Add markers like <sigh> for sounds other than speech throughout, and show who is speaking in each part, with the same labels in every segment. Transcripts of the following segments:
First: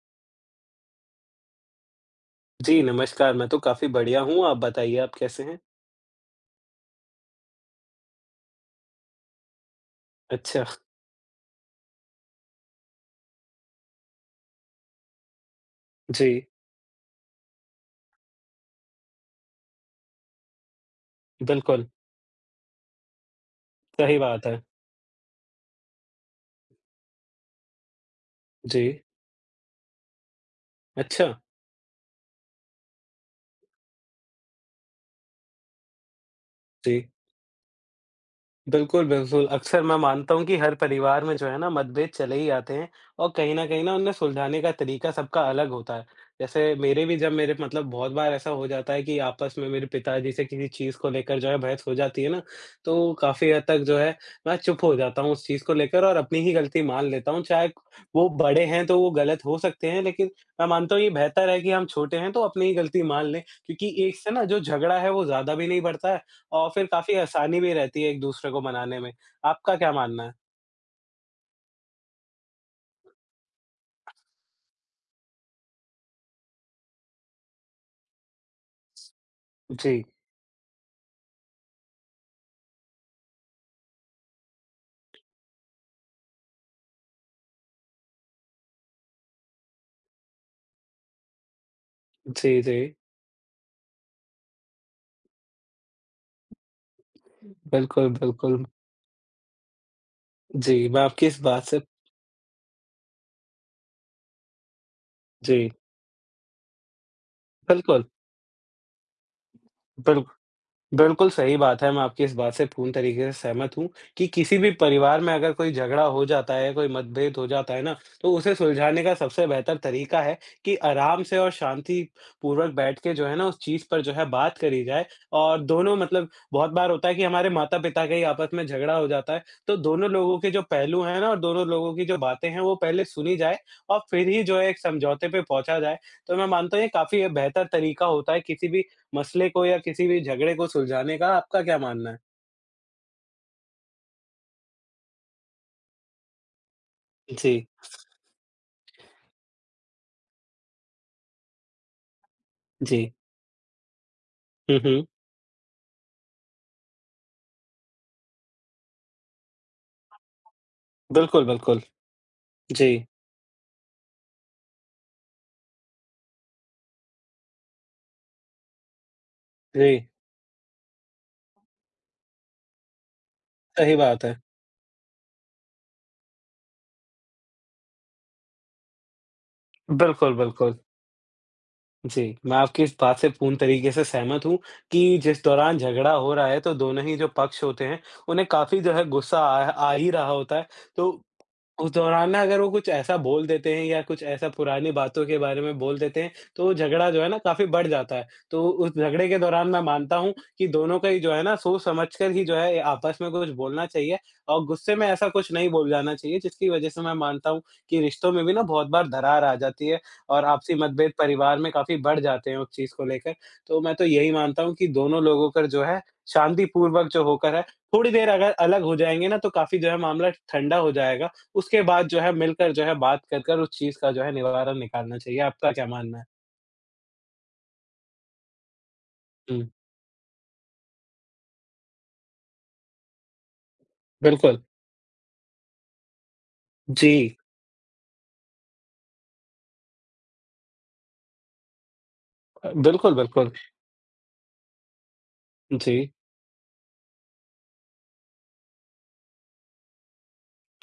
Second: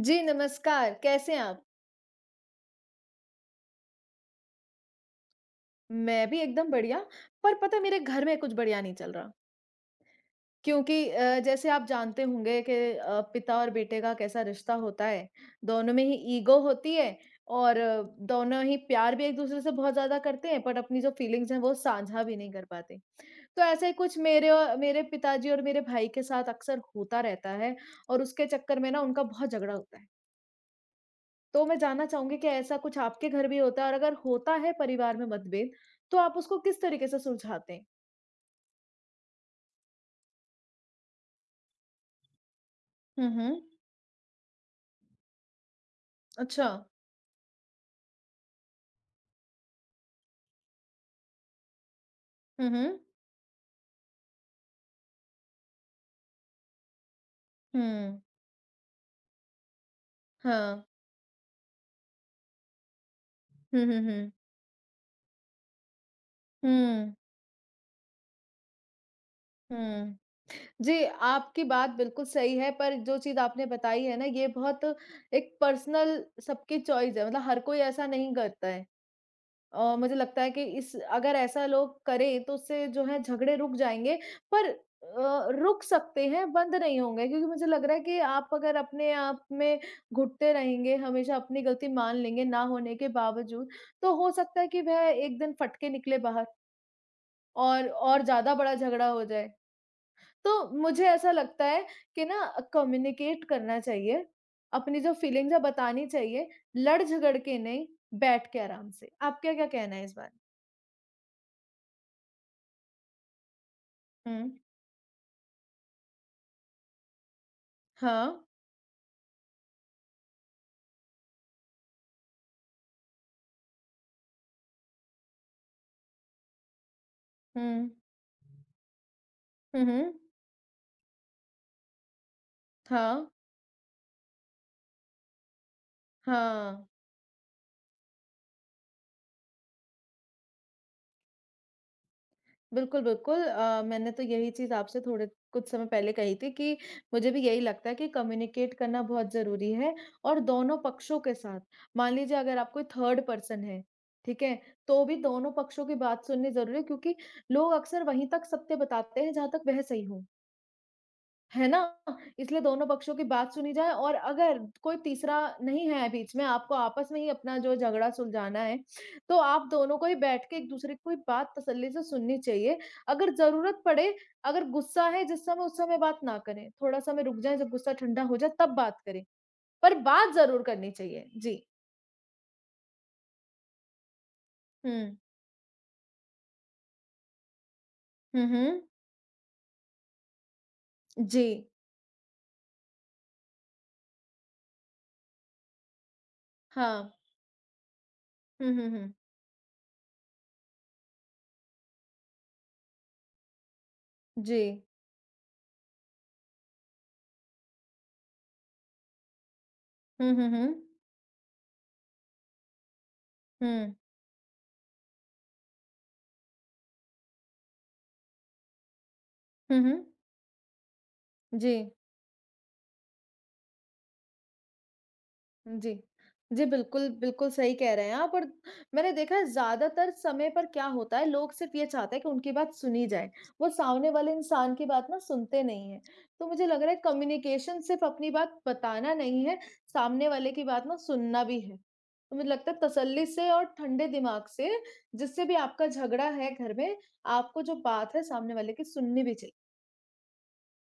Speaker 1: जी, नमस्कार, कैसे हैं आप?
Speaker 2: जी, नमस्कार। मैं तो काफ़ी बढ़िया हूँ, आप बताइए आप कैसे हैं?
Speaker 1: मैं भी एकदम बढ़िया, पर पता है मेरे घर में कुछ बढ़िया नहीं चल रहा
Speaker 2: अच्छा,
Speaker 1: क्योंकि जैसे आप जानते होंगे कि पिता और बेटे का कैसा रिश्ता होता है, दोनों में ही
Speaker 2: जी,
Speaker 1: ईगो होती है और दोनों ही प्यार भी एक-दूसरे से बहुत ज़्यादा करते हैं, बट अपनी जो फीलिंग्स हैं वो
Speaker 2: बिल्कुल,
Speaker 1: साझा भी नहीं कर पाते। तो ऐसा ही
Speaker 2: सही
Speaker 1: कुछ
Speaker 2: बात है।
Speaker 1: मेरे पिताजी और मेरे भाई के साथ अक्सर होता रहता है और उसके चक्कर
Speaker 2: जी,
Speaker 1: में ना उनका बहुत झगड़ा होता है।
Speaker 2: अच्छा,
Speaker 1: तो मैं जानना चाहूँगी कि ऐसा कुछ आपके घर भी होता है और अगर होता है परिवार में मतभेद, तो आप उसको किस
Speaker 2: जी।
Speaker 1: तरीके से सुलझाते हैं?
Speaker 2: बिल्कुल, बिल्कुल। अक्सर मैं मानता हूँ कि हर परिवार में जो है ना मतभेद चले ही आते हैं और
Speaker 1: हुँ,
Speaker 2: कहीं
Speaker 1: हुँ।
Speaker 2: न कहीं ना उन्हें सुलझाने का तरीका सबका अलग होता है।
Speaker 1: अच्छा।
Speaker 2: जैसे मेरे भी जब मेरे मतलब बहुत बार ऐसा हो जाता है कि आपस में मेरे पिताजी से किसी चीज़ को लेकर जो है बहस हो जाती है ना,
Speaker 1: हुँ, हुँ।
Speaker 2: तो काफ़ी हद तक जो है मैं चुप हो जाता हूँ उस चीज़ को लेकर और अपनी ही गलती मान लेता हूँ। चाहे
Speaker 1: हुँ,
Speaker 2: वो बड़े हैं तो वो गलत हो सकते हैं, लेकिन मैं
Speaker 1: हाँ।
Speaker 2: मानता हूँ ये बेहतर है कि हम छोटे हैं तो अपनी ही गलती मान लें
Speaker 1: हुँ,
Speaker 2: क्योंकि
Speaker 1: हुँ,
Speaker 2: एक से
Speaker 1: हुँ।
Speaker 2: ना जो झगड़ा है वो ज़्यादा भी नहीं बढ़ता है और फिर काफ़ी
Speaker 1: हुँ,
Speaker 2: आसानी भी रहती है एक-दूसरे को मनाने में। आपका क्या
Speaker 1: हुँ।
Speaker 2: मानना है?
Speaker 1: जी, आपकी बात बिल्कुल सही है पर जो चीज़ आपने बताई है ना ये बहुत एक पर्सनल सबकी चॉइस है मतलब हर कोई ऐसा नहीं करता है।
Speaker 2: जी,
Speaker 1: मुझे लगता है कि इस अगर ऐसा लोग करें तो उससे जो है झगड़े रुक जाएँगे पर रुक सकते हैं, बंद नहीं होंगे क्योंकि मुझे लग रहा है कि आप अगर अपने आप में घुटते रहेंगे, हमेशा अपनी गलती मान लेंगे
Speaker 2: जी,
Speaker 1: ना
Speaker 2: जी।
Speaker 1: होने के बावजूद, तो हो सकता है कि वह एक दिन फट के निकले बाहर और
Speaker 2: बिल्कुल,
Speaker 1: और ज़्यादा
Speaker 2: बिल्कुल।
Speaker 1: बड़ा झगड़ा हो जाए। तो
Speaker 2: जी, मैं
Speaker 1: मुझे
Speaker 2: आपकी
Speaker 1: ऐसा
Speaker 2: इस बात
Speaker 1: लगता
Speaker 2: से
Speaker 1: है कि ना कम्युनिकेट करना चाहिए, अपनी जो फीलिंग्स है
Speaker 2: जी,
Speaker 1: बतानी चाहिए, लड़ झगड़ के नहीं,
Speaker 2: बिल्कुल,
Speaker 1: बैठ के आराम से। आपका क्या कहना है इस बारे?
Speaker 2: बिल्कुल। बिल्कुल सही बात है, मैं आपकी इस बात से पूर्ण तरीके से सहमत हूँ कि
Speaker 1: हुँ।
Speaker 2: किसी भी परिवार में अगर कोई झगड़ा हो जाता है, कोई मतभेद हो जाता है ना, तो
Speaker 1: हाँ।
Speaker 2: उसे सुलझाने का सबसे बेहतर तरीका है कि आराम से और शांतिपूर्वक बैठ के जो है ना, उस चीज़ पर जो है बात करी जाए और दोनों मतलब बहुत बार होता है कि हमारे
Speaker 1: हुँ।
Speaker 2: माता-पिता का ही आपस में झगड़ा हो जाता है, तो
Speaker 1: हुँ,
Speaker 2: दोनों
Speaker 1: हुँ।
Speaker 2: लोगों के जो पहलू हैं ना और दोनों लोगों की जो बातें हैं, वो पहले
Speaker 1: हाँ,
Speaker 2: सुनी जाए और फिर ही जो है एक समझौते पे पहुँचा जाए। तो मैं मानता हूँ
Speaker 1: हाँ।
Speaker 2: ये काफ़ी बेहतर तरीका होता है किसी भी मसले को या किसी भी झगड़े को सुलझाने का आपका क्या मानना है?
Speaker 1: बिल्कुल, बिल्कुल मैंने तो यही चीज़ आपसे थोड़े कुछ समय पहले कही थी कि मुझे भी यही
Speaker 2: जी,
Speaker 1: लगता है कि कम्युनिकेट करना बहुत ज़रूरी है और दोनों पक्षों के साथ। मान लीजिए अगर आप कोई
Speaker 2: जी।
Speaker 1: थर्ड पर्सन है, ठीक है?
Speaker 2: हुँ, हुँ।
Speaker 1: तो भी दोनों पक्षों की बात सुननी ज़रूरी है क्योंकि लोग अक्सर वहीं तक सत्य बताते हैं जहाँ तक वह सही हो।
Speaker 2: बिल्कुल,
Speaker 1: है ना?
Speaker 2: बिल्कुल।
Speaker 1: इसलिए दोनों
Speaker 2: जी,
Speaker 1: पक्षों की बात सुनी जाए और अगर कोई तीसरा नहीं है बीच में, आपको आपस में ही अपना जो झगड़ा सुलझाना है, तो आप
Speaker 2: जी।
Speaker 1: दोनों को ही बैठ के एक-दूसरे की बात तसल्ली से सुननी चाहिए। अगर ज़रूरत
Speaker 2: सही
Speaker 1: पड़े,
Speaker 2: बात है।
Speaker 1: अगर गुस्सा है जिस समय, उस समय बात ना करें। थोड़ा समय रुक जाएँ, जब गुस्सा ठंडा हो जाए तब बात करें, पर बात
Speaker 2: बिल्कुल,
Speaker 1: ज़रूर
Speaker 2: बिल्कुल।
Speaker 1: करनी चाहिए। जी।
Speaker 2: जी, मैं आपकी इस बात से पूर्ण तरीके से सहमत हूँ कि
Speaker 1: हुँ।
Speaker 2: जिस दौरान झगड़ा हो रहा है, तो दोनों ही जो पक्ष होते हैं, उन्हें
Speaker 1: हुँ,
Speaker 2: काफ़ी
Speaker 1: हुँ।
Speaker 2: जो है गुस्सा आ आ ही रहा होता है। तो
Speaker 1: जी।
Speaker 2: उस दौरान ना अगर वो कुछ ऐसा बोल देते हैं या कुछ ऐसा पुरानी बातों के बारे में बोल देते हैं, तो
Speaker 1: हाँ।
Speaker 2: झगड़ा जो है ना काफ़ी बढ़ जाता है। तो
Speaker 1: हुँ,
Speaker 2: उस
Speaker 1: हुँ, हुँ।
Speaker 2: झगड़े के दौरान मैं मानता हूँ कि दोनों का ही जो है ना सोच-समझ कर ही जो है आपस में कुछ बोलना चाहिए
Speaker 1: जी।
Speaker 2: और गुस्से में ऐसा कुछ नहीं बोल जाना चाहिए, जिसकी वजह से मैं मानता हूँ कि रिश्तों में भी ना बहुत बार दरार आ जाती है।
Speaker 1: हुँ,
Speaker 2: और
Speaker 1: हुँ, हुँ।
Speaker 2: आपसी मतभेद परिवार में काफ़ी बढ़ जाते हैं उस चीज़ को लेकर। तो मैं
Speaker 1: हुँ।
Speaker 2: तो यही मानता हूँ कि दोनों लोगों का जो है शांतिपूर्वक जो होकर है, थोड़ी देर अगर अलग हो जाएँगे ना तो काफ़ी
Speaker 1: हुँ,
Speaker 2: जो है
Speaker 1: हुँ।
Speaker 2: मामला ठंडा हो जाएगा।
Speaker 1: जी।
Speaker 2: उसके बाद जो है मिलकर जो है बात कर कर उस चीज़ का जो है निवारण निकालना चाहिए। आपका क्या
Speaker 1: जी।
Speaker 2: मानना है?
Speaker 1: जी, बिल्कुल, बिल्कुल सही कह रहे हैं आप और मैंने देखा है
Speaker 2: हुँ,
Speaker 1: ज़्यादातर समय पर क्या होता है, लोग सिर्फ़ ये चाहते हैं कि उनकी बात सुनी जाए। वो सामने वाले
Speaker 2: बिल्कुल।
Speaker 1: इंसान की बात ना सुनते नहीं हैं। तो मुझे लग रहा है
Speaker 2: जी।
Speaker 1: कम्युनिकेशन सिर्फ़ अपनी बात बताना नहीं है, सामने वाले की बात ना सुनना भी है। तो मुझे लगता है
Speaker 2: बिल्कुल,
Speaker 1: तसल्ली से
Speaker 2: बिल्कुल।
Speaker 1: और ठंडे दिमाग से जिससे भी आपका
Speaker 2: जी।
Speaker 1: झगड़ा है घर में, आपको जो बात है सामने वाले की सुननी भी चाहिए।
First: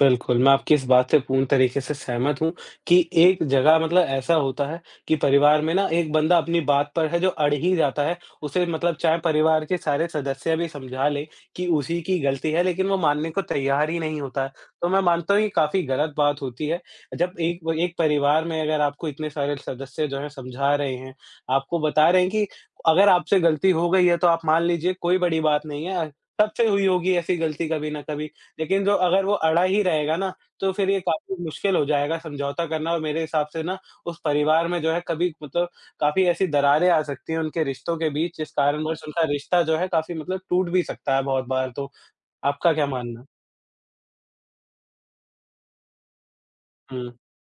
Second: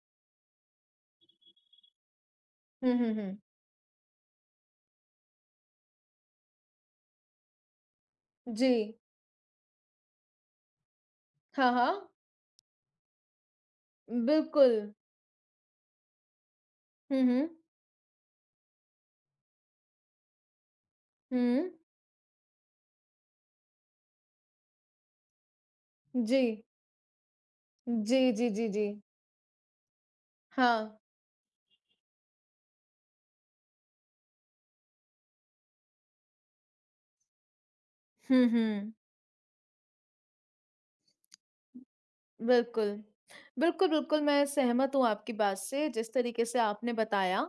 Speaker 2: बिल्कुल, मैं आपकी इस बात से पूर्ण तरीके से सहमत हूँ
Speaker 1: हुँ,
Speaker 2: कि
Speaker 1: हुँ, हुँ।
Speaker 2: एक जगह मतलब ऐसा होता है कि परिवार में ना एक बंदा अपनी बात पर है जो अड़ ही जाता है। उसे
Speaker 1: जी।
Speaker 2: मतलब चाहे परिवार के सारे सदस्य भी समझा लें कि
Speaker 1: हाँ,
Speaker 2: उसी
Speaker 1: हाँ।
Speaker 2: की गलती है, लेकिन वो मानने को तैयार ही नहीं होता है।
Speaker 1: बिल्कुल।
Speaker 2: तो मैं मानता हूँ ये काफ़ी गलत बात होती है।
Speaker 1: हुँ,
Speaker 2: जब
Speaker 1: हुँ।
Speaker 2: एक व एक परिवार में अगर आपको इतने सारे सदस्य जो हैं समझा रहे हैं,
Speaker 1: हुँ।
Speaker 2: आपको बता रहे हैं कि अगर आपसे गलती हो गई है तो आप मान लीजिए कोई बड़ी बात नहीं है,
Speaker 1: जी।
Speaker 2: सबसे हुई होगी ऐसी गलती कभी न
Speaker 1: जी,
Speaker 2: कभी।
Speaker 1: जी, जी,
Speaker 2: लेकिन
Speaker 1: जी।
Speaker 2: जो अगर वो अड़ा ही रहेगा ना, तो
Speaker 1: हाँ।
Speaker 2: फिर ये काफ़ी मुश्किल हो जाएगा समझौता करना और मेरे हिसाब से ना उस परिवार में जो है कभी मतलब काफ़ी ऐसी दरारें आ सकती हैं उनके रिश्तों के बीच,
Speaker 1: हुँ,
Speaker 2: जिस
Speaker 1: हुँ।
Speaker 2: कारणवश उनका रिश्ता जो है काफ़ी मतलब टूट भी सकता है बहुत बार तो। आपका क्या
Speaker 1: बिल्कुल।
Speaker 2: मानना?
Speaker 1: बिल्कुल, बिल्कुल, मैं सहमत हूँ आपकी बात से, जिस तरीके से आपने
Speaker 2: हुँ,
Speaker 1: बताया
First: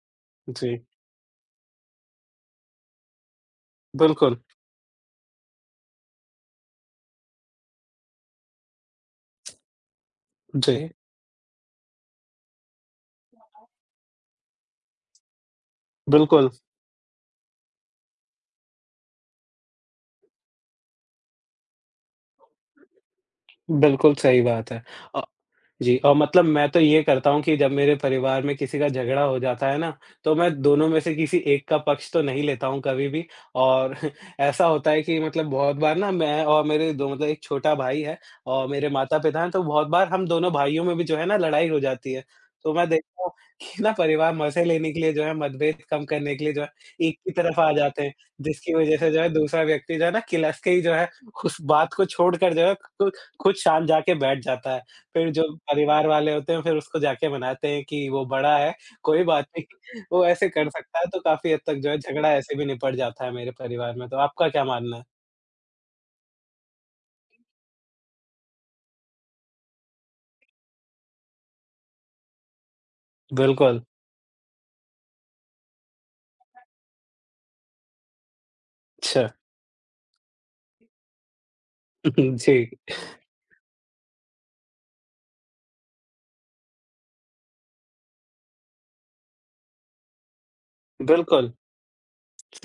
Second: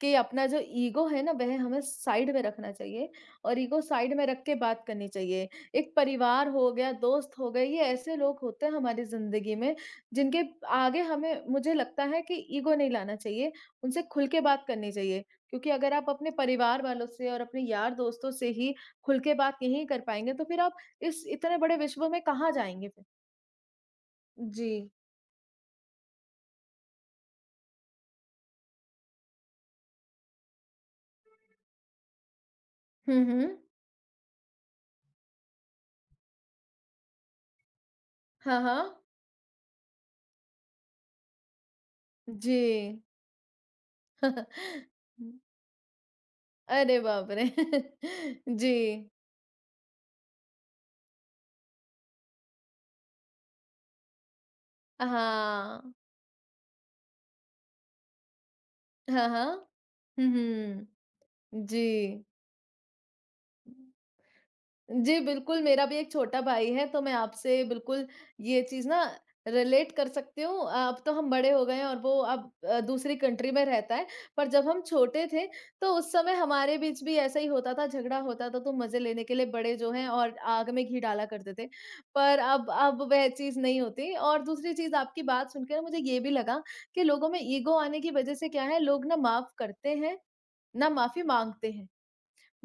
Speaker 1: कि अपना जो
Speaker 2: जी,
Speaker 1: ईगो है ना, वह हमें साइड में रखना चाहिए और ईगो साइड में
Speaker 2: बिल्कुल।
Speaker 1: रख के बात करनी चाहिए। एक परिवार हो गया, दोस्त हो गए, ये ऐसे लोग होते हैं हमारी ज़िंदगी में, जिनके
Speaker 2: जी,
Speaker 1: आगे हमें मुझे लगता है कि ईगो नहीं लाना चाहिए, उनसे खुल के बात करनी चाहिए। क्योंकि अगर आप अपने
Speaker 2: बिल्कुल।
Speaker 1: परिवार वालों से और अपने यार दोस्तों से ही खुल के बात नहीं कर पाएँगे, तो फिर आप इस इतने बड़े विश्व में कहाँ जाएँगे फिर?
Speaker 2: बिल्कुल सही बात
Speaker 1: जी।
Speaker 2: है। अ, जी और मतलब मैं तो ये करता हूँ कि जब मेरे परिवार में किसी का झगड़ा हो जाता है ना, तो मैं दोनों में से किसी एक का पक्ष तो नहीं लेता हूँ कभी
Speaker 1: हुँ,
Speaker 2: भी
Speaker 1: हुँ।
Speaker 2: और <laughs> ऐसा होता है कि मतलब बहुत बार ना मैं और मेरे दो मतलब एक छोटा भाई है
Speaker 1: हाँ,
Speaker 2: और मेरे
Speaker 1: हाँ।
Speaker 2: माता-पिता हैं, तो बहुत बार हम दोनों भाइयों में भी जो है ना लड़ाई हो जाती है।
Speaker 1: जी।
Speaker 2: तो मैं देखता हूँ <laughs> कि ना परिवार मज़े
Speaker 1: <laughs>
Speaker 2: लेने के लिए जो है मतभेद कम करने के लिए जो है
Speaker 1: अरे
Speaker 2: एक की
Speaker 1: बाप रे!
Speaker 2: तरफ आ जाते हैं,
Speaker 1: <laughs> जी।
Speaker 2: जिसकी वज़ह से जो है दूसरा व्यक्ति जो है ना किलस के ही जो है उस बात को छोड़कर जो है कुछ शाम जाके बैठ जाता है। फिर जो
Speaker 1: हाँ।
Speaker 2: परिवार वाले होते हैं, फिर उसको जाके मनाते हैं कि वो बड़ा है, कोई
Speaker 1: हाँ,
Speaker 2: बात
Speaker 1: हाँ।
Speaker 2: नहीं, <laughs> वो
Speaker 1: हुँ,
Speaker 2: ऐसे कर
Speaker 1: हुँ।
Speaker 2: सकता है, तो काफ़ी हद तक
Speaker 1: जी।
Speaker 2: जो है झगड़ा ऐसे भी निपट जाता है मेरे परिवार में, तो आपका क्या मानना है?
Speaker 1: जी, बिल्कुल, मेरा भी एक छोटा भाई है, तो मैं आपसे बिल्कुल ये चीज़ ना रिलेट कर सकती हूँ। अब तो हम बड़े हो गए हैं और वो दूसरी कंट्री में
Speaker 2: बिल्कुल,
Speaker 1: रहता है, पर जब हम छोटे थे, तो उस समय हमारे बीच भी ऐसा ही होता था, झगड़ा होता था, तो मज़े
Speaker 2: अच्छा,
Speaker 1: लेने के लिए बड़े जो हैं और आग में घी डाला करते थे।
Speaker 2: <laughs>
Speaker 1: पर अब
Speaker 2: जी,
Speaker 1: अब वह चीज़ नहीं होती और दूसरी चीज़ आपकी बात सुन के ना मुझे ये भी लगा कि लोगों में ईगो आने की वज़ह से क्या है, लोग ना माफ़ करते हैं, ना माफ़ी
Speaker 2: बिल्कुल,
Speaker 1: माँगते हैं।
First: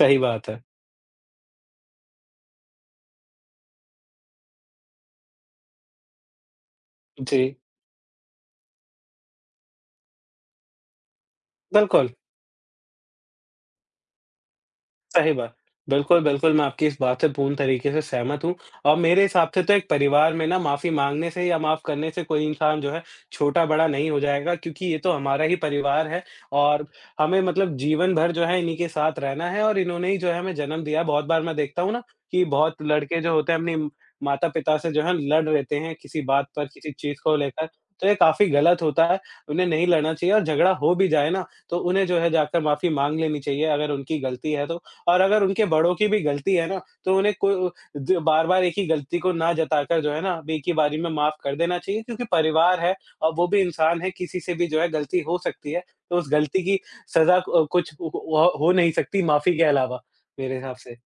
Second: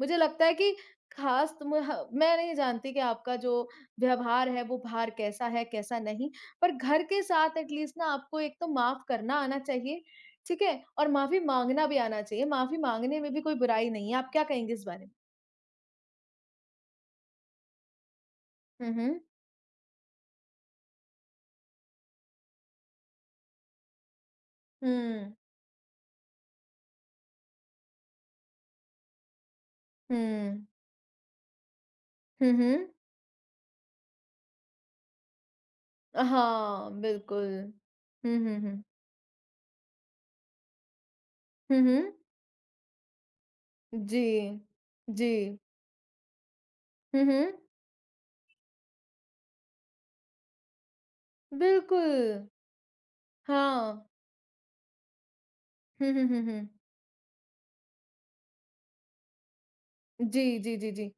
Speaker 1: मुझे लगता
Speaker 2: बात
Speaker 1: है
Speaker 2: है।
Speaker 1: कि खास तुम ह मैं नहीं जानती कि आपका जो व्यवहार है वो बाहर कैसा है, कैसा नहीं, पर घर के
Speaker 2: जी,
Speaker 1: साथ एट लीस्ट ना आपको एक तो माफ़ करना आना चाहिए, ठीक है? और माफ़ी माँगना भी
Speaker 2: बिल्कुल।
Speaker 1: आना चाहिए, माफ़ी माँगने में भी कोई बुराई नहीं है। आप क्या कहेंगे इस बारे में?
Speaker 2: सही बात। बिल्कुल, बिल्कुल, मैं आपकी इस बात से पूर्ण तरीके से सहमत हूँ
Speaker 1: हुँ,
Speaker 2: और
Speaker 1: हुँ।
Speaker 2: मेरे हिसाब से तो एक परिवार में ना माफ़ी माँगने से या माफ़ करने से कोई इंसान जो है छोटा-बड़ा नहीं हो जाएगा क्योंकि ये तो
Speaker 1: हुँ,
Speaker 2: हमारा ही परिवार है और हमें मतलब जीवन भर जो है इन्हीं के साथ रहना है और इन्होंने ही जो है हमें
Speaker 1: हुँ।
Speaker 2: जन्म दिया है। बहुत बार मैं देखता हूँ ना कि
Speaker 1: हुँ, हुँ।
Speaker 2: बहुत लड़के जो होते हैं अपने माता-पिता से जो है लड़ लेते हैं किसी बात पर, किसी
Speaker 1: हाँ,
Speaker 2: चीज़ को
Speaker 1: बिल्कुल।
Speaker 2: लेकर, तो ये
Speaker 1: हुँ,
Speaker 2: काफ़ी
Speaker 1: हुँ,
Speaker 2: गलत
Speaker 1: हुँ।
Speaker 2: होता है। उन्हें नहीं लड़ना चाहिए और झगड़ा हो भी जाए ना, तो
Speaker 1: हुँ,
Speaker 2: उन्हें
Speaker 1: हुँ।
Speaker 2: जो है जाकर माफ़ी माँग लेनी चाहिए अगर उनकी
Speaker 1: जी।
Speaker 2: गलती है तो। और
Speaker 1: जी।
Speaker 2: अगर उनके बड़ों की भी गलती है ना, तो
Speaker 1: हुँ,
Speaker 2: उन्हें
Speaker 1: हुँ।
Speaker 2: को द बार-बार एक ही गलती को ना जताकर जो है ना, अब एक ही बारी में माफ़ कर देना चाहिए
Speaker 1: बिल्कुल।
Speaker 2: क्योंकि परिवार है और वो भी
Speaker 1: हाँ।
Speaker 2: इंसान है, किसी से भी जो है गलती हो सकती है।
Speaker 1: हुँ,
Speaker 2: तो
Speaker 1: हुँ,
Speaker 2: उस
Speaker 1: हुँ, हुँ।
Speaker 2: गलती की सज़ा क कुछ हो नहीं सकती माफ़ी के अलावा मेरे
Speaker 1: जी,
Speaker 2: हिसाब
Speaker 1: जी, जी,
Speaker 2: से।
Speaker 1: जी।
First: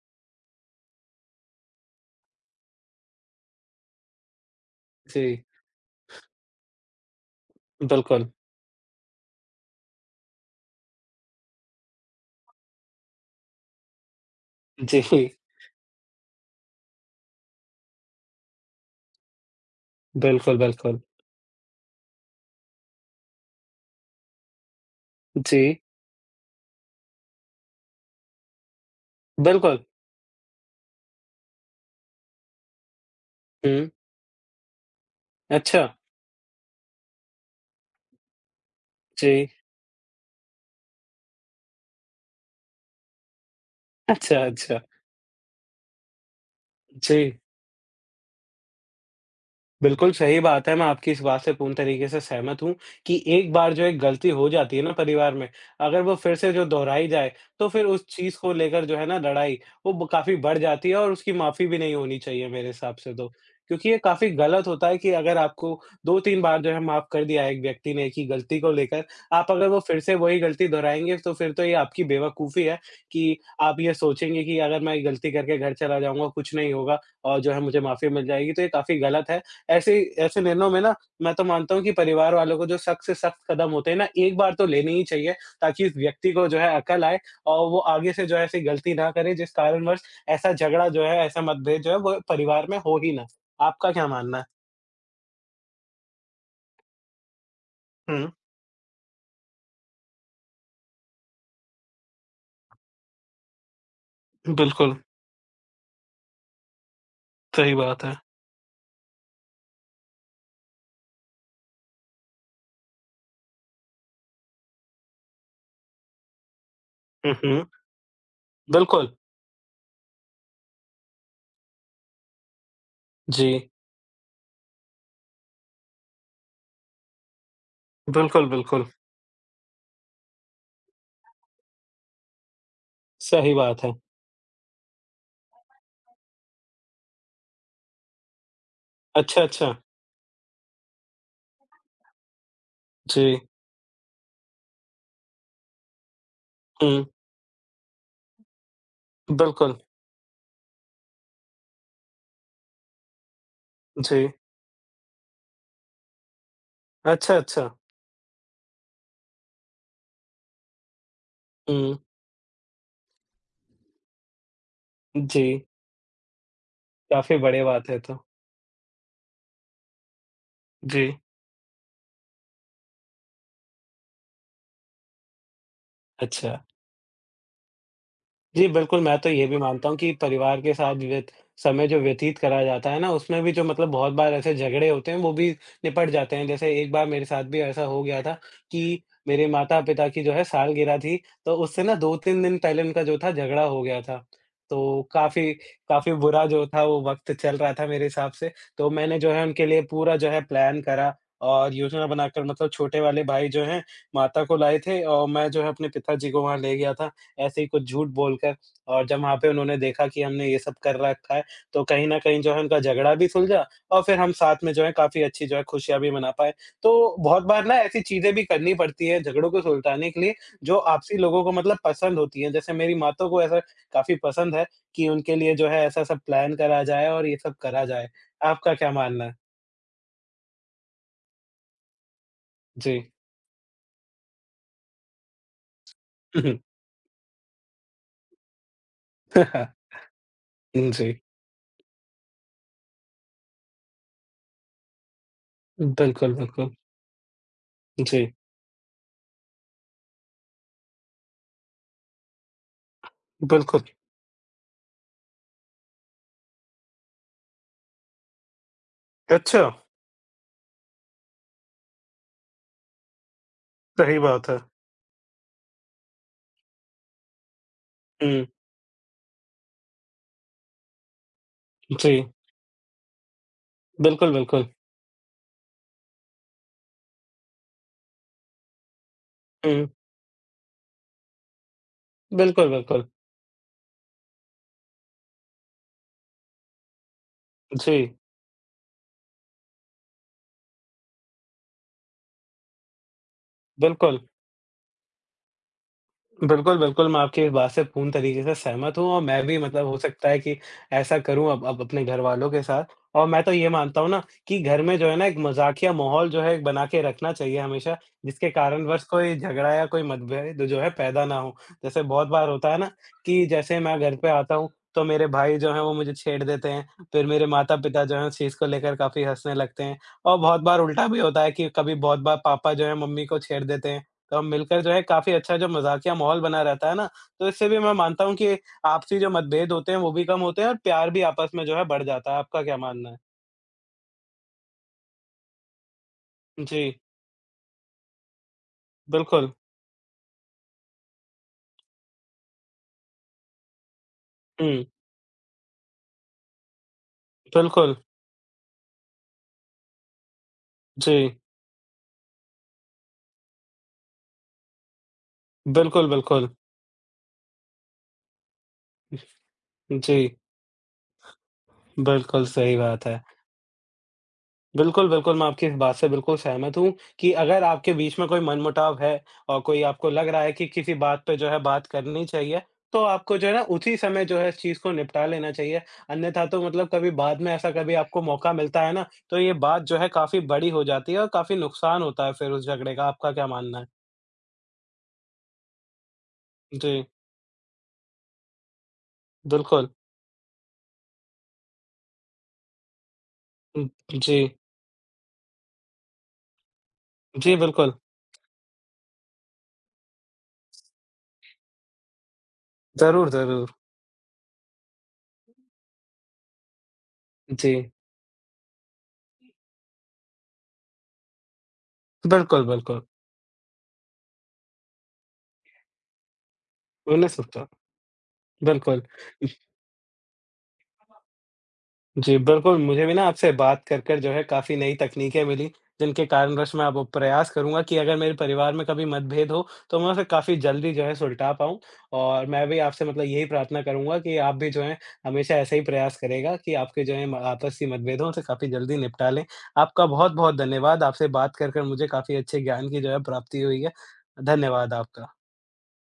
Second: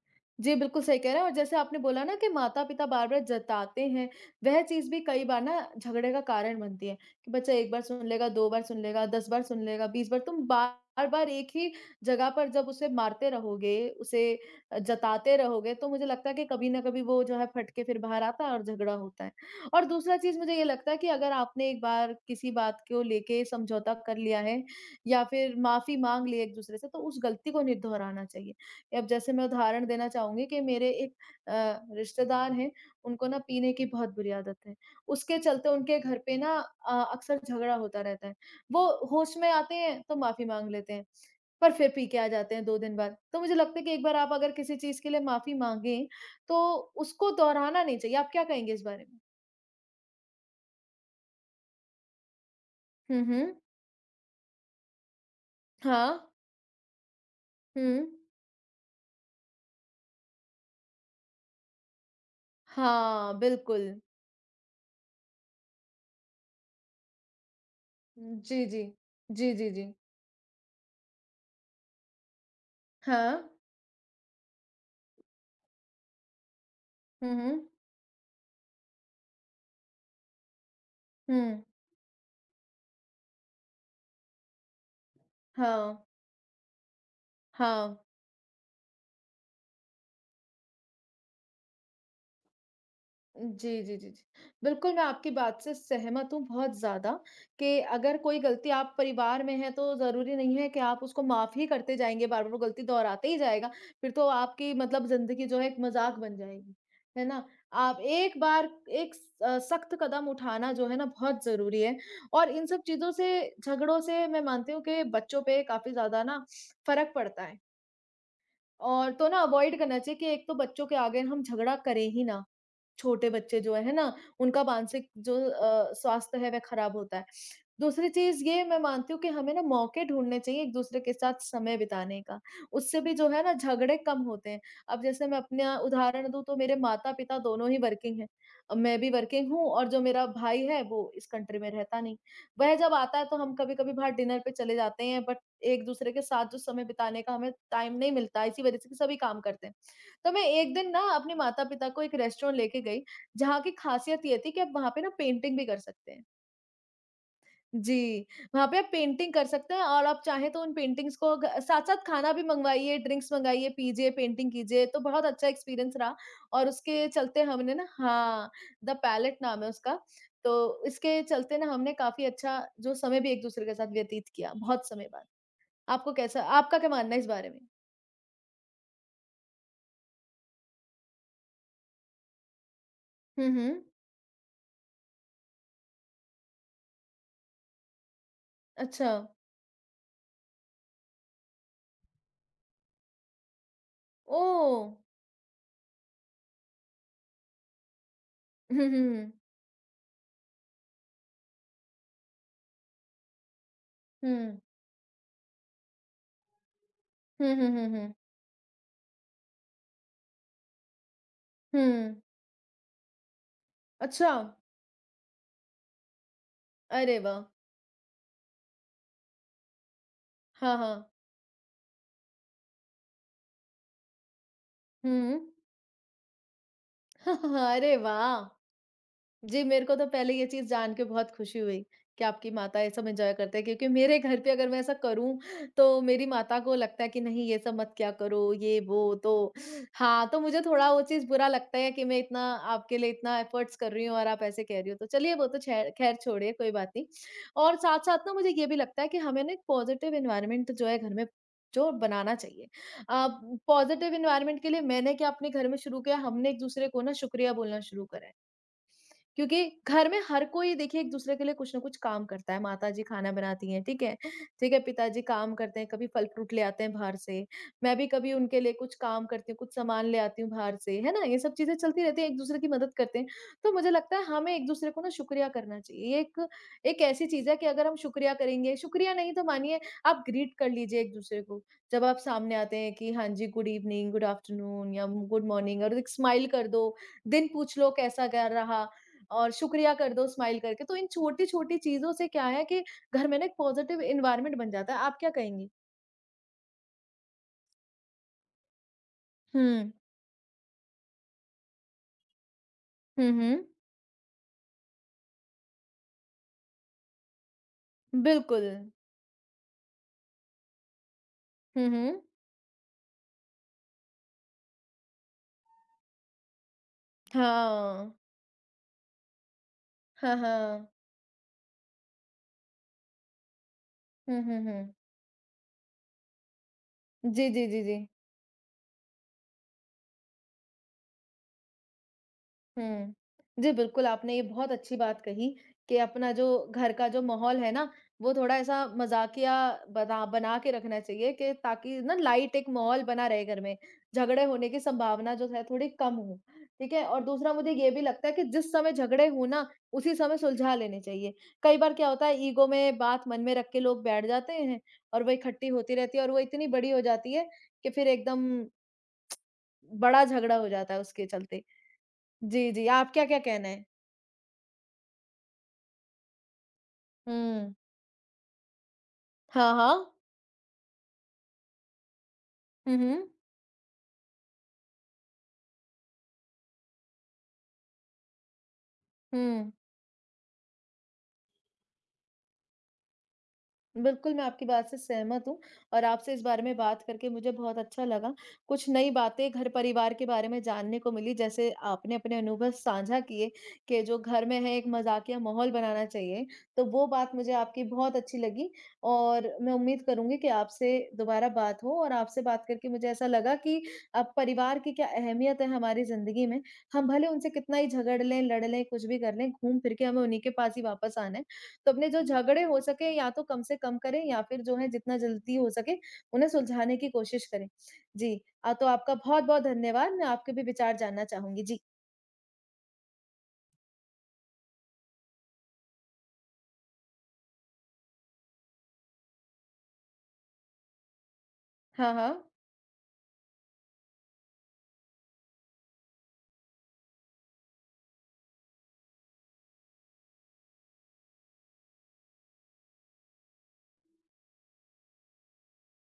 Speaker 1: जी, बिल्कुल सही कह रहे हैं और जैसे आपने बोला ना कि माता-पिता बार-बार जताते हैं, वह चीज़ भी कई बार
Speaker 2: जी,
Speaker 1: ना झगड़े का कारण बनती है कि बच्चा 1 बार सुन
Speaker 2: बिल्कुल।
Speaker 1: लेगा, 2 बार सुन लेगा, 10 बार सुन लेगा, 20 बार। तुम बार-बार एक ही जगह पर जब उसे मारते रहोगे, उसे
Speaker 2: जी,
Speaker 1: जताते रहोगे, तो मुझे लगता है कि कभी न कभी वो जो है फट के फिर बाहर आता है और झगड़ा होता है। और दूसरा चीज़ मुझे
Speaker 2: बिल्कुल,
Speaker 1: ये लगता है
Speaker 2: बिल्कुल।
Speaker 1: कि अगर आपने एक बार किसी बात को लेके समझौता कर लिया है या फिर
Speaker 2: जी,
Speaker 1: माफ़ी माँग ली है एक-दूसरे से, तो उस गलती को नहीं दोहराना चाहिए। अब जैसे मैं
Speaker 2: बिल्कुल।
Speaker 1: उदाहरण देना चाहूँगी कि मेरे एक रिश्तेदार हैं, उनको ना पीने की
Speaker 2: हुँ,
Speaker 1: बहुत बुरी आदत है। उसके चलते
Speaker 2: अच्छा।
Speaker 1: उनके घर पे ना अक्सर झगड़ा होता रहता है। वो होश
Speaker 2: जी,
Speaker 1: में आते हैं तो माफ़ी माँग लेते हैं, पर फिर पी के आ जाते हैं 2 दिन बाद। तो मुझे लगता है कि एक बार आप
Speaker 2: अच्छा,
Speaker 1: अगर किसी
Speaker 2: अच्छा।
Speaker 1: चीज़ के लिए माफ़ी माँगे, तो
Speaker 2: जी।
Speaker 1: उसको दोहराना नहीं चाहिए। आप क्या कहेंगे इस बारे में?
Speaker 2: बिल्कुल सही बात है। मैं आपकी इस बात से पूर्ण तरीके से सहमत हूँ कि
Speaker 1: हुँ,
Speaker 2: एक
Speaker 1: हुँ।
Speaker 2: बार जो एक गलती हो जाती है ना परिवार में, अगर वो
Speaker 1: हाँ।
Speaker 2: फिर से जो दोहराई जाए, तो फिर
Speaker 1: हुँ।
Speaker 2: उस चीज़ को लेकर जो है ना लड़ाई, वो ब काफ़ी बढ़ जाती है और उसकी माफ़ी भी नहीं होनी चाहिए मेरे हिसाब से तो।
Speaker 1: हाँ,
Speaker 2: क्योंकि
Speaker 1: बिल्कुल।
Speaker 2: ये काफ़ी गलत होता है कि अगर आपको 2-3 बार जो है माफ़ कर दिया है एक व्यक्ति ने एक ही गलती
Speaker 1: जी,
Speaker 2: को
Speaker 1: जी।
Speaker 2: लेकर, आप
Speaker 1: जी,
Speaker 2: अगर
Speaker 1: जी,
Speaker 2: वो
Speaker 1: जी।
Speaker 2: फिर से वही गलती दोहराएँगे तो फिर तो ये आपकी बेवकूफ़ी है कि
Speaker 1: हाँ।
Speaker 2: आप ये सोचेंगे कि अगर मैं गलती करके घर चला जाऊँगा, कुछ नहीं होगा
Speaker 1: हुँ,
Speaker 2: और जो है
Speaker 1: हुँ।
Speaker 2: मुझे माफ़ी मिल जाएगी, तो ये काफ़ी गलत है। ऐसे ऐसे निर्णयों में ना मैं तो
Speaker 1: हुँ।
Speaker 2: मानता हूँ कि परिवार वालों को जो सख्त से सख्त कदम होते हैं ना, एक बार तो लेने ही चाहिए ताकि इस
Speaker 1: हाँ।
Speaker 2: व्यक्ति को जो है अकल आए और वो
Speaker 1: हाँ।
Speaker 2: आगे से जो है ऐसी गलती ना करे जिस कारणवश ऐसा झगड़ा जो है, ऐसा मतभेद जो है वो परिवार में हो ही ना।
Speaker 1: जी,
Speaker 2: आपका
Speaker 1: जी,
Speaker 2: क्या
Speaker 1: जी, जी।
Speaker 2: मानना है?
Speaker 1: बिल्कुल, मैं आपकी बात से सहमत हूँ बहुत ज़्यादा कि अगर
Speaker 2: हुँ,
Speaker 1: कोई गलती आप परिवार में है, तो ज़रूरी नहीं है कि आप उसको माफ़ ही करते जाएँगे, बार-बार वो गलती दोहराते ही जाएगा, फिर तो आपकी
Speaker 2: बिल्कुल,
Speaker 1: मतलब ज़िंदगी जो है एक मज़ाक बन जाएगी, है ना?
Speaker 2: सही
Speaker 1: आप
Speaker 2: बात है।
Speaker 1: एक बार एक सख्त कदम उठाना जो है ना बहुत ज़रूरी है और इन सब चीज़ों से, झगड़ों से मैं मानती हूँ कि बच्चों पे काफ़ी ज़्यादा ना फ़र्क
Speaker 2: हुँ,
Speaker 1: पड़ता है
Speaker 2: हुँ, बिल्कुल,
Speaker 1: और तो ना अवॉइड करना चाहिए कि एक तो बच्चों के आगे हम झगड़ा करें ही ना। छोटे
Speaker 2: जी।
Speaker 1: बच्चे जो है ना, उनका मानसिक जो स्वास्थ्य है वह खराब होता है। दूसरी चीज़
Speaker 2: बिल्कुल,
Speaker 1: ये मैं
Speaker 2: बिल्कुल,
Speaker 1: मानती हूँ कि हमें ना मौके ढूँढने चाहिए एक-दूसरे के साथ समय बिताने का, उससे भी जो है ना
Speaker 2: सही बात है।
Speaker 1: झगड़े कम होते हैं। अब जैसे मैं अपना उदाहरण दूँ तो मेरे माता-पिता दोनों ही वर्किंग हैं। मैं भी
Speaker 2: अच्छा,
Speaker 1: वर्किंग हूँ
Speaker 2: अच्छा,
Speaker 1: और जो मेरा भाई है वो इस कंट्री में रहता नहीं। वह जब आता
Speaker 2: जी।
Speaker 1: है तो हम कभी-कभी बाहर डिनर पे चले जाते हैं बट एक-दूसरे के साथ जो समय
Speaker 2: हुँ,
Speaker 1: बिताने का हमें टाइम नहीं मिलता है, इसी वजह से कि सभी काम करते हैं।
Speaker 2: बिल्कुल,
Speaker 1: तो मैं एक दिन ना अपने माता-पिता को एक रेस्टोरेंट लेके गई, जहाँ की ख़ासियत
Speaker 2: जी।
Speaker 1: ये थी कि आप वहाँ पे ना पेंटिंग भी कर सकते हैं।
Speaker 2: अच्छा, अच्छा।
Speaker 1: जी, वहाँ पे आप पेंटिंग कर सकते हैं और आप चाहें तो उन पेंटिंग्स को घ
Speaker 2: हुँ,
Speaker 1: साथ-साथ खाना भी मँगवाइए, ड्रिंक्स मँगाइए, पीजिए, पेंटिंग कीजिए, तो बहुत
Speaker 2: जी,
Speaker 1: अच्छा एक्सपीरियंस रहा और उसके
Speaker 2: काफ़ी
Speaker 1: चलते
Speaker 2: बढ़िया
Speaker 1: हमने ना
Speaker 2: बात है ये तो।
Speaker 1: हाँ, द पैलेट नाम है उसका, तो
Speaker 2: जी,
Speaker 1: इसके चलते ना हमने काफ़ी अच्छा जो समय भी एक-दूसरे के साथ व्यतीत किया, बहुत समय बाद। आपको कैसा
Speaker 2: अच्छा।
Speaker 1: आपका क्या मानना है इस बारे में?
Speaker 2: जी, बिल्कुल, मैं तो ये भी मानता हूँ कि परिवार के साथ व्यत समय जो व्यतीत करा जाता है ना, उसमें
Speaker 1: हुँ,
Speaker 2: भी जो
Speaker 1: हुँ।
Speaker 2: मतलब बहुत बार ऐसे झगड़े होते हैं, वो भी निपट जाते हैं। जैसे एक बार मेरे साथ भी ऐसा हो गया था कि
Speaker 1: अच्छा।
Speaker 2: मेरे माता-पिता की जो है सालगिरह थी, तो उससे ना 2-3 दिन पहले उनका जो था झगड़ा हो गया था। तो
Speaker 1: ओह!
Speaker 2: काफ़ी काफ़ी बुरा जो था वो वक़्त चल रहा था मेरे हिसाब से,
Speaker 1: हुँ,
Speaker 2: तो
Speaker 1: हुँ,
Speaker 2: मैंने जो
Speaker 1: हुँ।
Speaker 2: है उनके लिए पूरा जो है प्लान करा और योजना बनाकर मतलब छोटे वाले भाई जो हैं
Speaker 1: हुँ।
Speaker 2: माता को लाए थे और मैं जो है अपने पिताजी को वहाँ ले गया था।
Speaker 1: हुँ,
Speaker 2: ऐसे ही
Speaker 1: हुँ,
Speaker 2: कुछ
Speaker 1: हुँ,
Speaker 2: झूठ
Speaker 1: हुँ।
Speaker 2: बोलकर और जब वहाँ पे उन्होंने देखा कि हमने ये सब कर रखा है, तो कहीं
Speaker 1: हुँ।
Speaker 2: न कहीं जो है उनका झगड़ा भी सुलझा और फिर हम
Speaker 1: अच्छा!
Speaker 2: साथ में जो है काफ़ी अच्छी जो है खुशियाँ भी मना पाए। तो
Speaker 1: अरे
Speaker 2: बहुत
Speaker 1: वाह!
Speaker 2: बार ना ऐसी चीज़ें भी करनी पड़ती हैं झगड़ों को सुलझाने के लिए जो
Speaker 1: हाँ, हाँ।
Speaker 2: आपसी लोगों को मतलब पसंद होती हैं। जैसे मेरी माता को ऐसा काफ़ी पसंद है कि उनके
Speaker 1: हुँ।
Speaker 2: लिए जो है ऐसा-ऐसा प्लान करा जाए और ये सब
Speaker 1: <laughs>
Speaker 2: करा
Speaker 1: अरे
Speaker 2: जाए।
Speaker 1: वाह!
Speaker 2: आपका क्या मानना है?
Speaker 1: जी, मेरे को तो पहले ये चीज़ जान के बहुत खुशी हुई कि आपकी माता ये
Speaker 2: जी।
Speaker 1: सब एन्जॉय करते हैं क्योंकि मेरे घर पे अगर मैं ऐसा करूँ, तो मेरी माता
Speaker 2: <laughs>
Speaker 1: को लगता है कि नहीं ये सब मत क्या करो, ये वो तो हाँ, तो मुझे थोड़ा वो
Speaker 2: जी।
Speaker 1: चीज़ बुरा लगता है कि मैं इतना आपके लिए इतना एफ़र्ट्स कर रही हूँ और आप ऐसे कह रही हो। तो चलिए वो तो छैर ख़ैर
Speaker 2: बिल्कुल,
Speaker 1: छोड़िए
Speaker 2: बिल्कुल।
Speaker 1: कोई बात नहीं और साथ-साथ ना
Speaker 2: जी,
Speaker 1: मुझे ये भी लगता है कि हमें ना एक पॉज़िटिव एनवायरनमेंट जो है घर में जो बनाना चाहिए। अ,
Speaker 2: बिल्कुल।
Speaker 1: पॉज़िटिव एनवायरनमेंट के लिए मैंने क्या अपने घर में शुरू किया, हमने एक-दूसरे को ना शुक्रिया बोलना शुरू करा है।
Speaker 2: अच्छा,
Speaker 1: क्योंकि घर में हर कोई देखिए एक-दूसरे के लिए कुछ न कुछ काम करता है, माताजी खाना बनाती हैं, ठीक है?
Speaker 2: सही बात है।
Speaker 1: ठीक है, पिताजी काम करते हैं, कभी फल-फ्रूट ले आते हैं बाहर से, मैं भी कभी
Speaker 2: हुँ,
Speaker 1: उनके लिए कुछ काम करती हूँ, कुछ सामान ले आती हूँ बाहर से, है ना? ये सब चीज़ें चलती
Speaker 2: जी।
Speaker 1: रहती हैं, एक-दूसरे की मदद करते हैं। तो मुझे लगता है
Speaker 2: बिल्कुल,
Speaker 1: हमें
Speaker 2: बिल्कुल।
Speaker 1: एक-दूसरे को ना शुक्रिया करना चाहिए, ये एक एक ऐसी चीज़ है कि अगर हम शुक्रिया करेंगे शुक्रिया नहीं तो मानिए
Speaker 2: हुँ,
Speaker 1: आप ग्रीट कर लीजिए एक-दूसरे को, जब आप सामने
Speaker 2: बिल्कुल,
Speaker 1: आते हैं
Speaker 2: बिल्कुल।
Speaker 1: कि हाँ जी, गुड इवनिंग, गुड आफ्टरनून या गुड मॉर्निंग और एक स्माइल कर दो, दिन पूछ लो
Speaker 2: जी,
Speaker 1: कैसा गया रहा और शुक्रिया कर दो स्माइल करके। तो इन छोटी-छोटी चीज़ों से क्या है कि घर में ना एक पॉज़िटिव
Speaker 2: बिल्कुल।
Speaker 1: एनवायरनमेंट बन जाता है। आप क्या कहेंगी?
Speaker 2: बिल्कुल, बिल्कुल, मैं आपकी इस बात से पूर्ण तरीके से सहमत हूँ और मैं भी मतलब
Speaker 1: हुँ।
Speaker 2: हो सकता है कि ऐसा करूँ अब अपने घरवालों के साथ और
Speaker 1: हुँ,
Speaker 2: मैं तो
Speaker 1: हुँ।
Speaker 2: ये मानता हूँ ना कि घर में जो है ना एक मज़ाकिया माहौल जो है बना के रखना चाहिए हमेशा, जिसके
Speaker 1: बिल्कुल।
Speaker 2: कारणवश कोई झगड़ा या कोई मतभेद जो है पैदा ना हो।
Speaker 1: हुँ,
Speaker 2: जैसे
Speaker 1: हुँ।
Speaker 2: बहुत बार होता है ना कि जैसे मैं घर पे आता हूँ, तो मेरे भाई जो हैं वो मुझे छेड़ देते हैं, फिर मेरे माता-पिता
Speaker 1: हाँ।
Speaker 2: जो हैं उस चीज़ को लेकर काफ़ी हँसने लगते हैं
Speaker 1: हाँ,
Speaker 2: और बहुत बार
Speaker 1: हाँ।
Speaker 2: उल्टा भी होता है कि कभी बहुत बार पापा जो हैं मम्मी को छेड़ देते हैं।
Speaker 1: हुँ,
Speaker 2: कब
Speaker 1: हुँ,
Speaker 2: मिलकर जो
Speaker 1: हुँ।
Speaker 2: है काफ़ी अच्छा जो मज़ाकिया माहौल बना रहता है ना, तो
Speaker 1: जी, जी,
Speaker 2: इससे भी
Speaker 1: जी,
Speaker 2: मैं
Speaker 1: जी।
Speaker 2: मानता हूँ कि आपसी जो मतभेद होते हैं वो भी कम होते हैं और प्यार भी आपस में जो है बढ़ जाता है। आपका क्या मानना
Speaker 1: हुँ।
Speaker 2: है?
Speaker 1: जी, बिल्कुल, आपने ये बहुत अच्छी बात कही कि अपना जो घर
Speaker 2: जी,
Speaker 1: का जो माहौल है ना, वो थोड़ा ऐसा
Speaker 2: बिल्कुल।
Speaker 1: मज़ाकिया बना बना के रखना चाहिए कि ताकि ना लाइट एक माहौल बना रहे घर में, झगड़े होने की
Speaker 2: हुँ,
Speaker 1: संभावना जो है थोड़ी कम हो, ठीक है? और दूसरा मुझे ये
Speaker 2: बिल्कुल।
Speaker 1: भी लगता है कि जिस समय झगड़े हों ना, उसी समय सुलझा लेने चाहिए।
Speaker 2: जी,
Speaker 1: कई बार क्या होता है ईगो में बात मन में रख के लोग बैठ जाते हैं और वो इकट्ठी होती
Speaker 2: बिल्कुल,
Speaker 1: रहती है और वो
Speaker 2: बिल्कुल।
Speaker 1: इतनी बड़ी हो जाती है कि फिर एकदम बड़ा
Speaker 2: जी,
Speaker 1: झगड़ा हो जाता है उसके चलते।
Speaker 2: बिल्कुल
Speaker 1: जी,
Speaker 2: सही
Speaker 1: जी,
Speaker 2: बात
Speaker 1: आपका
Speaker 2: है।
Speaker 1: क्या क्या कहना है?
Speaker 2: बिल्कुल, बिल्कुल, मैं आपकी इस बात से बिल्कुल सहमत हूँ कि अगर
Speaker 1: हुँ।
Speaker 2: आपके बीच में कोई मनमुटाव है और
Speaker 1: हाँ,
Speaker 2: कोई
Speaker 1: हाँ।
Speaker 2: आपको लग रहा है कि किसी बात पे जो है बात करनी चाहिए,
Speaker 1: हुँ,
Speaker 2: तो
Speaker 1: हुँ।
Speaker 2: आपको जो है ना उसी समय जो है इस चीज़ को निपटा लेना चाहिए। अन्यथा तो मतलब कभी बाद में ऐसा कभी आपको मौका मिलता है ना, तो ये
Speaker 1: हुँ।
Speaker 2: बात जो है काफ़ी बड़ी हो जाती है और काफ़ी नुकसान होता है फिर उस झगड़े का। आपका क्या मानना है?
Speaker 1: बिल्कुल, मैं आपकी बात से सहमत हूँ और आपसे इस बारे में बात
Speaker 2: जी,
Speaker 1: करके मुझे बहुत अच्छा लगा। कुछ नई बातें
Speaker 2: बिल्कुल।
Speaker 1: घर-परिवार के बारे में जानने को मिली, जैसे आपने अपने अनुभव साझा किए
Speaker 2: उम,
Speaker 1: कि जो
Speaker 2: जी,
Speaker 1: घर में है, एक मज़ाकिया माहौल बनाना चाहिए। तो वो बात मुझे
Speaker 2: जी
Speaker 1: आपकी
Speaker 2: बिल्कुल।
Speaker 1: बहुत अच्छी लगी और मैं उम्मीद करूँगी कि आपसे दोबारा बात हो और आपसे बात करके मुझे ऐसा
Speaker 2: ज़रूर,
Speaker 1: लगा
Speaker 2: ज़रूर।
Speaker 1: कि अब परिवार की क्या अहमियत है हमारी ज़िंदगी में। हम भले उनसे कितना ही
Speaker 2: जी,
Speaker 1: झगड़ लें, लड़ लें, कुछ भी कर लें, घूम फिर के हमें उन्हीं के पास ही वापस आना है। तो अपने जो झगड़े
Speaker 2: बिल्कुल,
Speaker 1: हो
Speaker 2: बिल्कुल।
Speaker 1: सके या तो कम से कम करें या फिर जो है जितना जल्दी हो सके उन्हें सुलझाने की
Speaker 2: उन्हें
Speaker 1: कोशिश
Speaker 2: सकता
Speaker 1: करें। जी, तो
Speaker 2: बिल्कुल।
Speaker 1: आपका बहुत-बहुत धन्यवाद। मैं आपके भी विचार जानना चाहूँगी। जी।
Speaker 2: जी, बिल्कुल, मुझे भी ना आपसे बात कर कर जो है काफ़ी नई तकनीकें मिली, जिनके कारणवश मैं अब वो प्रयास करूँगा कि अगर मेरे परिवार में कभी मतभेद हो, तो मैं उसे काफ़ी जल्दी जो है सुलटा पाऊँ।
Speaker 1: हाँ,
Speaker 2: और
Speaker 1: हाँ।
Speaker 2: मैं भी आपसे मतलब यही प्रार्थना करूँगा कि आप भी जो है हमेशा ऐसा ही प्रयास करेगा कि आपके जो है म आपसी मतभेदों से काफ़ी जल्दी निपटा लें। आपका बहुत-बहुत धन्यवाद, आपसे बात कर कर मुझे काफ़ी अच्छे ज्ञान की जो है प्राप्ति हुई है। धन्यवाद आपका।